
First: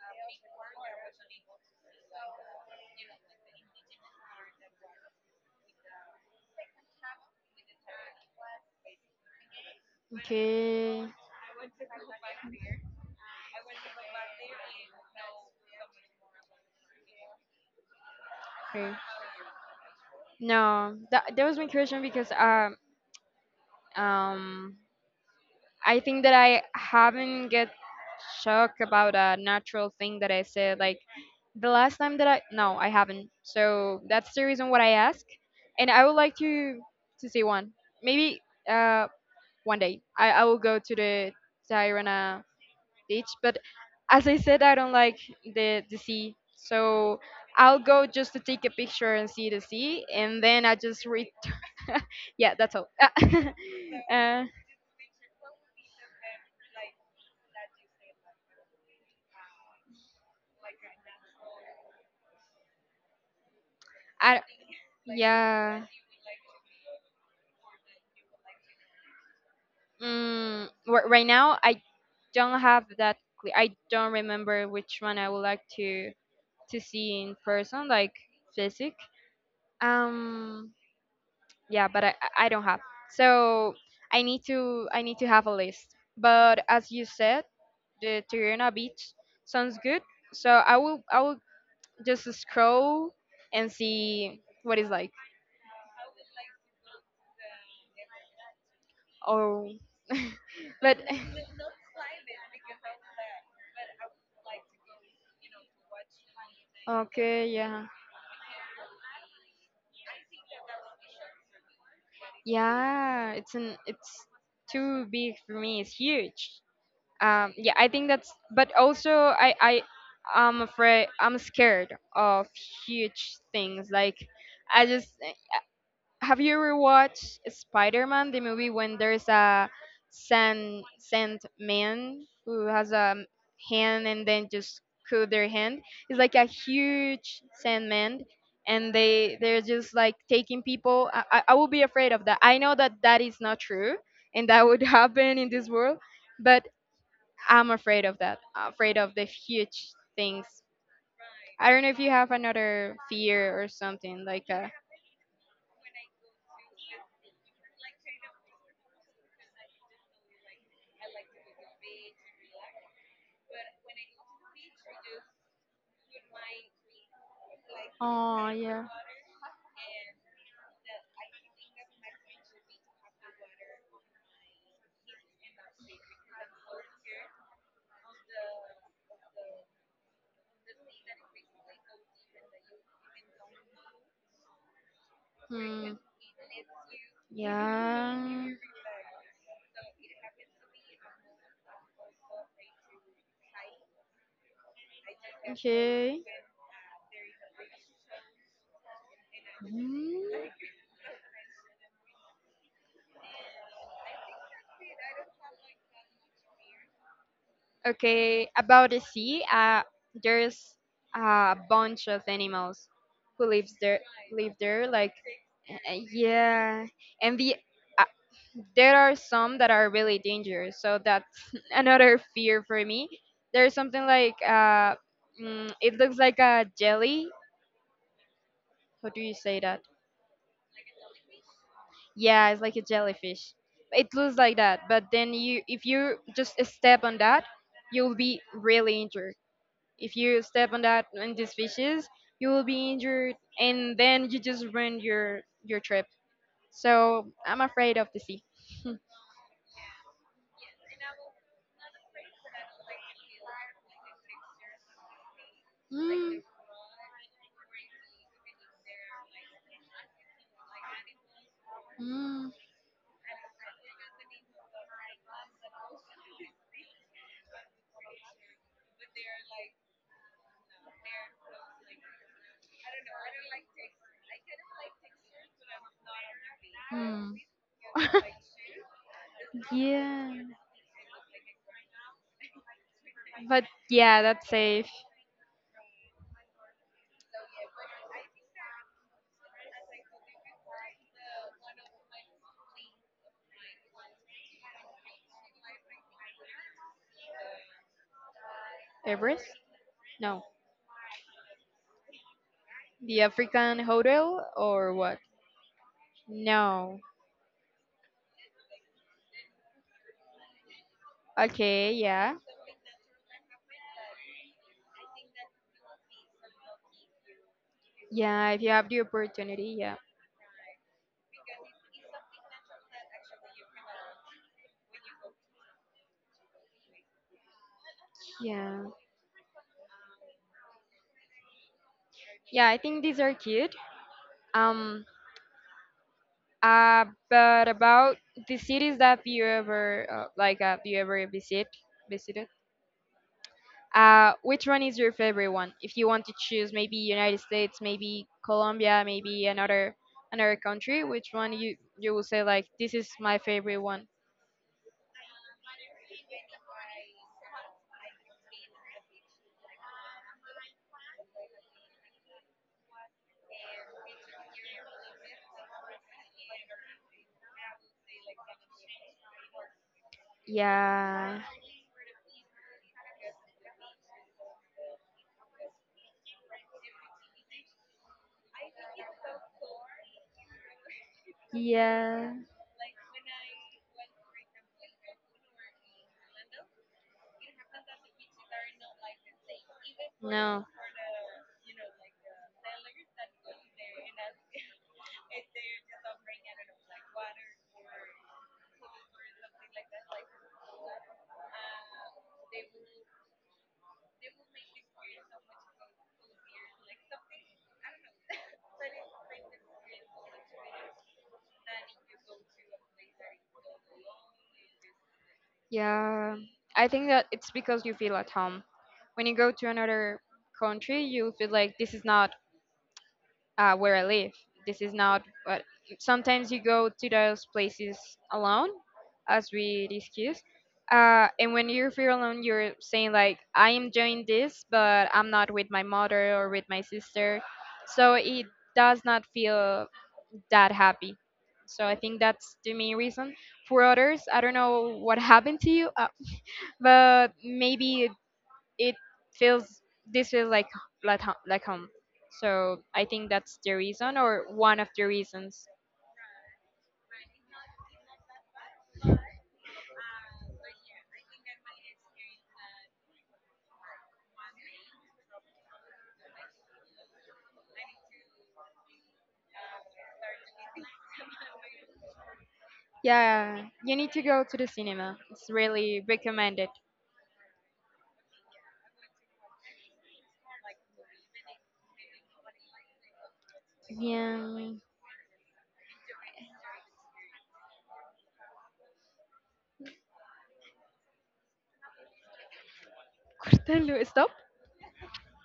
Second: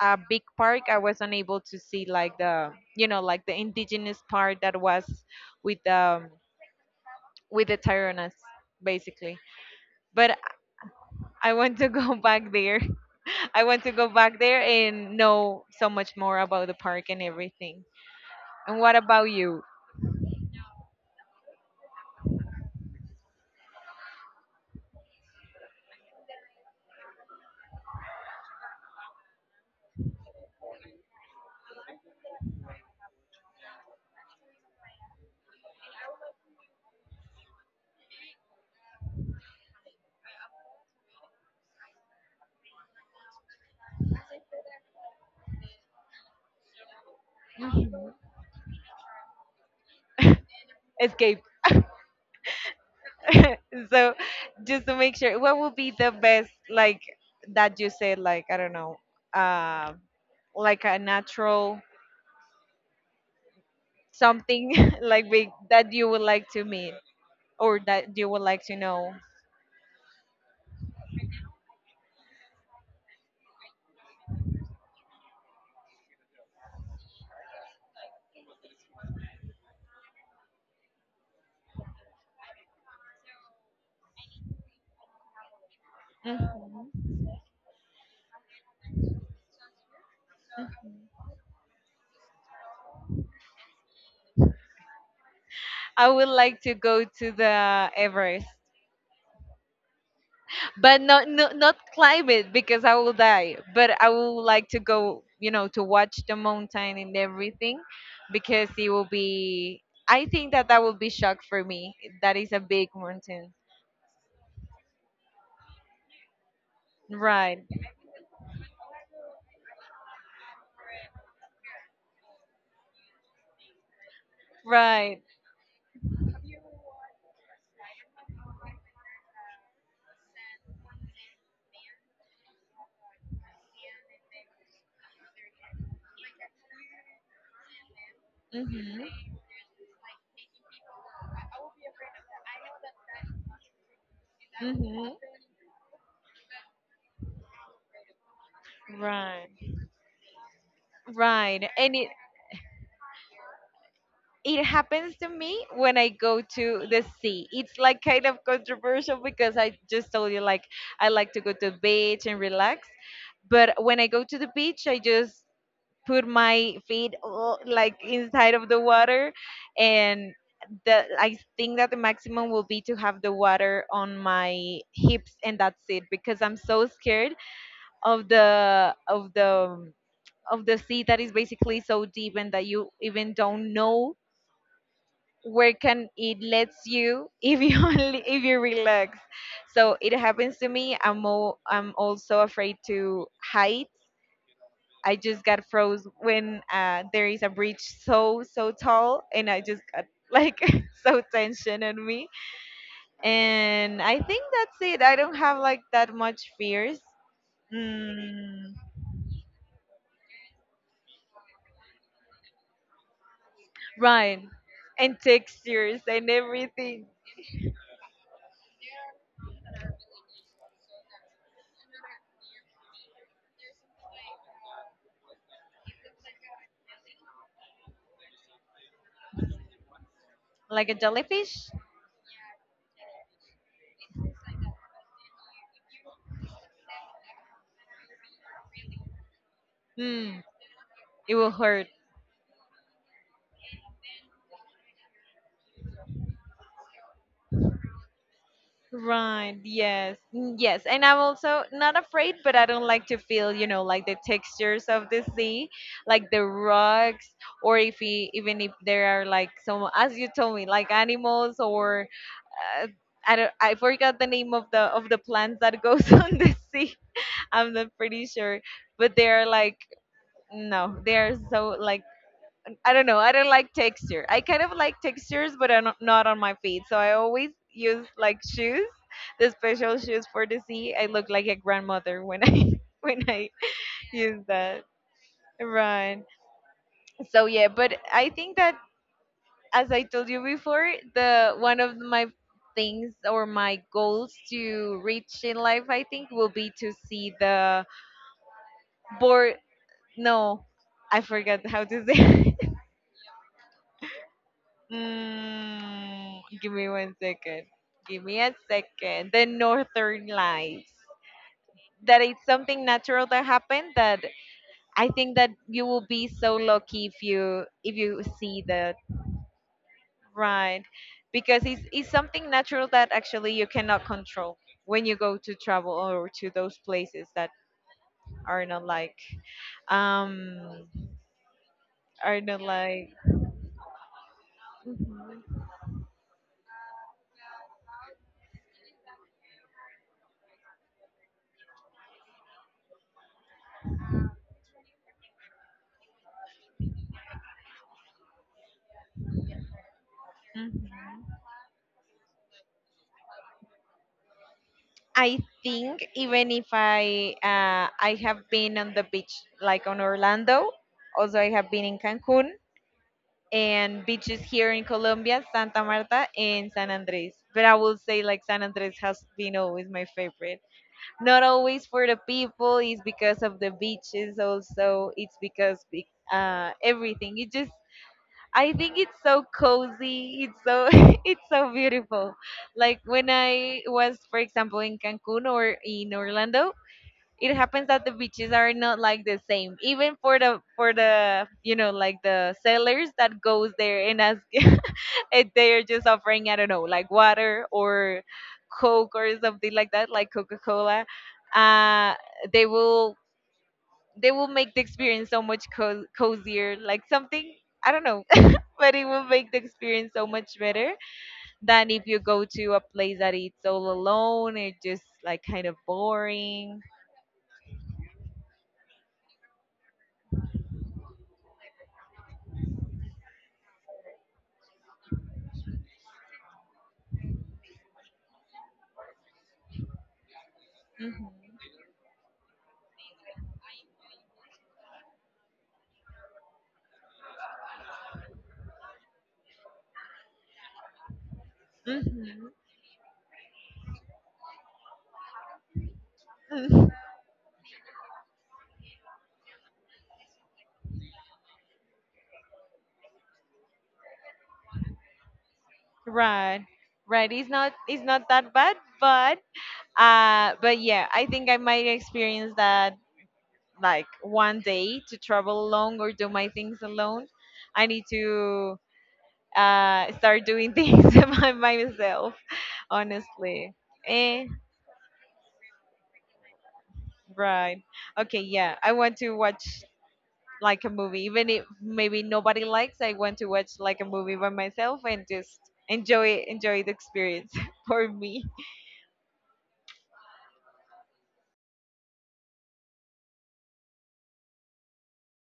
[SPEAKER 1] a big park, I was unable to see like, the you know, like the indigenous part that was with the Tyrannus, basically. But
[SPEAKER 2] Okay.
[SPEAKER 1] I want to go back there. I want to go back there and know so much more about the park and everything. And
[SPEAKER 2] Okay.
[SPEAKER 1] what about you?
[SPEAKER 2] No, that that was my question, because um I think that I haven't get shocked about a natural thing that I said. Like the last time that I, no, I haven't. So that's the reason what I ask, and I would like to see one. Maybe uh one day I will go to the Tirana beach, but as I said, I don't like the sea. So I'll go just to take a picture and see the sea, and then I just read.
[SPEAKER 1] Escape.
[SPEAKER 2] yeah, that's all.
[SPEAKER 1] So
[SPEAKER 2] uh,
[SPEAKER 1] just to make sure, what would be the best, like, that you said, like, I don't know, uh, like a natural
[SPEAKER 2] I
[SPEAKER 1] something like big
[SPEAKER 2] yeah.
[SPEAKER 1] that you would like to meet or that you would like to know?
[SPEAKER 2] Mm, right now, I don't have that clear. I don't remember which one I would like to see in person, like physic. Um, yeah, but I don't have. So I need to have a list. But as
[SPEAKER 1] Mhm.
[SPEAKER 2] you said, the Tirana Beach sounds good. So I will just scroll and see what it's like.
[SPEAKER 1] I would like to go to the Everest.
[SPEAKER 2] Or, but
[SPEAKER 1] But not, no, not climb it because I will die. But I would like to go, you know, to watch the mountain and
[SPEAKER 2] okay,
[SPEAKER 1] everything,
[SPEAKER 2] yeah,
[SPEAKER 1] because it will be. I think that that will be shock for me. That is a big
[SPEAKER 2] yeah.
[SPEAKER 1] mountain.
[SPEAKER 2] It's an, it's too big for me. It's huge.
[SPEAKER 1] Right,
[SPEAKER 2] Yeah, I think that's. But also, I'm afraid. I'm scared of huge things. Like I just,
[SPEAKER 1] right.
[SPEAKER 2] have you ever watched Spider-Man, the movie when there's a sand man who has a hand and then just cut their hand? It's like a huge sandman, and
[SPEAKER 1] Mhm.
[SPEAKER 2] they, they're just like taking people. I would be afraid of that. I know that that is not true, and that would
[SPEAKER 1] Mhm.
[SPEAKER 2] happen in this world, but I'm afraid of that. Afraid of the
[SPEAKER 1] Right,
[SPEAKER 2] huge things.
[SPEAKER 1] right.
[SPEAKER 2] I don't know
[SPEAKER 1] And
[SPEAKER 2] if you have another fear or something like
[SPEAKER 1] it
[SPEAKER 2] that.
[SPEAKER 1] happens to me when I go to the sea. It's like kind of controversial because I just told you like I like to go to the beach and relax. But when I go to the beach, I just put my feet, oh, like
[SPEAKER 2] Oh,
[SPEAKER 1] inside of the
[SPEAKER 2] yeah.
[SPEAKER 1] water, and the I think that the maximum will be to have the water on my hips, and that's it, because I'm so scared of the of the sea that is basically so deep and that you even don't know where
[SPEAKER 2] Hmm.
[SPEAKER 1] can it lets you if you only if
[SPEAKER 2] Yeah.
[SPEAKER 1] you relax. So it happens to me, I'm also afraid to heights. I just got froze
[SPEAKER 2] Okay.
[SPEAKER 1] when there is a bridge so so tall and I just got
[SPEAKER 2] Hmm.
[SPEAKER 1] like so tension on me. And I think that's it, I don't have like that much fears.
[SPEAKER 2] Okay,
[SPEAKER 1] Mm,
[SPEAKER 2] about the sea, there's a bunch of animals who lives there.
[SPEAKER 1] right.
[SPEAKER 2] Live there, like
[SPEAKER 1] And textures and
[SPEAKER 2] yeah,
[SPEAKER 1] everything.
[SPEAKER 2] and the uh, there are some that are really dangerous. So that's another fear for me. There's something like it looks like a jelly. How do you say that?
[SPEAKER 1] Like a jellyfish.
[SPEAKER 2] Yeah, it's like a jellyfish. It looks like that, but then you, if you just step on that, you'll be really injured. If you
[SPEAKER 1] Mm,
[SPEAKER 2] step on that,
[SPEAKER 1] it
[SPEAKER 2] on
[SPEAKER 1] will
[SPEAKER 2] these
[SPEAKER 1] hurt.
[SPEAKER 2] fishes, you will be injured, and then you just ruin your trip. So I'm afraid of the sea.
[SPEAKER 1] Right. Yes. Mm, yes. And I'm also not afraid, but I don't like to feel, you know, like the textures of the sea, like
[SPEAKER 2] Mm,
[SPEAKER 1] the rocks, or if he, even if there are like some, as you told me, like animals or
[SPEAKER 2] mm.
[SPEAKER 1] uh, I don't, I forgot the name of the plants that goes on the sea. I'm not pretty sure, but they are like, no, they are so like, I don't know. I don't like texture. I kind of like textures, but I'm not on my feet. So I
[SPEAKER 2] Hmm.
[SPEAKER 1] always use like shoes, the special shoes
[SPEAKER 2] yeah,
[SPEAKER 1] for the sea. I look like a grandmother when I when I
[SPEAKER 2] but yeah,
[SPEAKER 1] use
[SPEAKER 2] that's
[SPEAKER 1] that.
[SPEAKER 2] safe.
[SPEAKER 1] Right. So yeah, but I think that, as I told you before, the one of my things or my goals to reach in life, I think, will be to see the
[SPEAKER 2] Everest?
[SPEAKER 1] board.
[SPEAKER 2] No.
[SPEAKER 1] No, I forgot how to say.
[SPEAKER 2] The African hotel or what?
[SPEAKER 1] Mm, give me
[SPEAKER 2] No.
[SPEAKER 1] one second. Give me a second. The Northern Lights.
[SPEAKER 2] Okay,
[SPEAKER 1] That
[SPEAKER 2] yeah.
[SPEAKER 1] it's something natural that happened. That I think that you will be so lucky if you
[SPEAKER 2] Yeah,
[SPEAKER 1] see
[SPEAKER 2] if you have
[SPEAKER 1] that.
[SPEAKER 2] the opportunity, yeah.
[SPEAKER 1] Right, because it's something natural that actually you cannot control when you go to travel or to those places that are not
[SPEAKER 2] Yeah.
[SPEAKER 1] like, um are not
[SPEAKER 2] Yeah, I think
[SPEAKER 1] like.
[SPEAKER 2] these are cute. Um
[SPEAKER 1] Mhm,
[SPEAKER 2] uh but about the cities that you ever like, have you ever visited? Which one is your favorite one? If you want to choose maybe United States, maybe Colombia, maybe another, another country,
[SPEAKER 1] mhm.
[SPEAKER 2] which one you, you will say like this is my favorite one?
[SPEAKER 1] I think even if I, I have been on the beach like on Orlando, also I have been in Cancun and beaches here in Colombia, Santa Marta and San Andres. But I will say like San Andres has been always my favorite.
[SPEAKER 2] Yeah.
[SPEAKER 1] Not always for the people, it's because of the beaches also. It's because everything. It just, I think it's so cozy. It's so it's so
[SPEAKER 2] Yeah.
[SPEAKER 1] beautiful. Like when I was, for example, in Cancun or in Orlando, it happens that the beaches are not like the same. Even for the
[SPEAKER 2] No.
[SPEAKER 1] for the you know, like the sellers that goes there and ask, and they're just offering, I don't know, like water or Coke or something like that, like Coca Cola. Uh, they will they will make the experience so much cozier. Like something, I don't know, but it will make the experience so much better than if you go to a place that it's all alone. It's just like kind of
[SPEAKER 2] Yeah.
[SPEAKER 1] boring.
[SPEAKER 2] I think that it's because you feel at home. When you go to another country, you feel like this is not where I live. This is not. But sometimes you go to those places alone, as we discussed.
[SPEAKER 1] Mhm.
[SPEAKER 2] And when you feel alone, you're saying like, "I am doing this, but I'm not with my mother or with my sister," so it does not feel that happy. So I
[SPEAKER 1] Mhm.
[SPEAKER 2] think
[SPEAKER 1] Mhm.
[SPEAKER 2] that's the main reason. For others, I don't know what happened to you, but maybe it feels, this feels like like home. So I think that's the reason, or one of the reasons.
[SPEAKER 1] Right. Right. It's not, it's not that bad, but yeah, I think I might experience that, like, one day to travel alone or do my things alone. I need to start doing things by myself,
[SPEAKER 2] Yeah,
[SPEAKER 1] honestly.
[SPEAKER 2] you need to go
[SPEAKER 1] Eh,
[SPEAKER 2] to the cinema. It's really recommended.
[SPEAKER 1] right. Okay, yeah. I want to watch like a movie, even if maybe nobody likes, I want to watch like a movie by
[SPEAKER 2] Yeah.
[SPEAKER 1] myself and just enjoy the experience for me.
[SPEAKER 2] Cortalo, stop.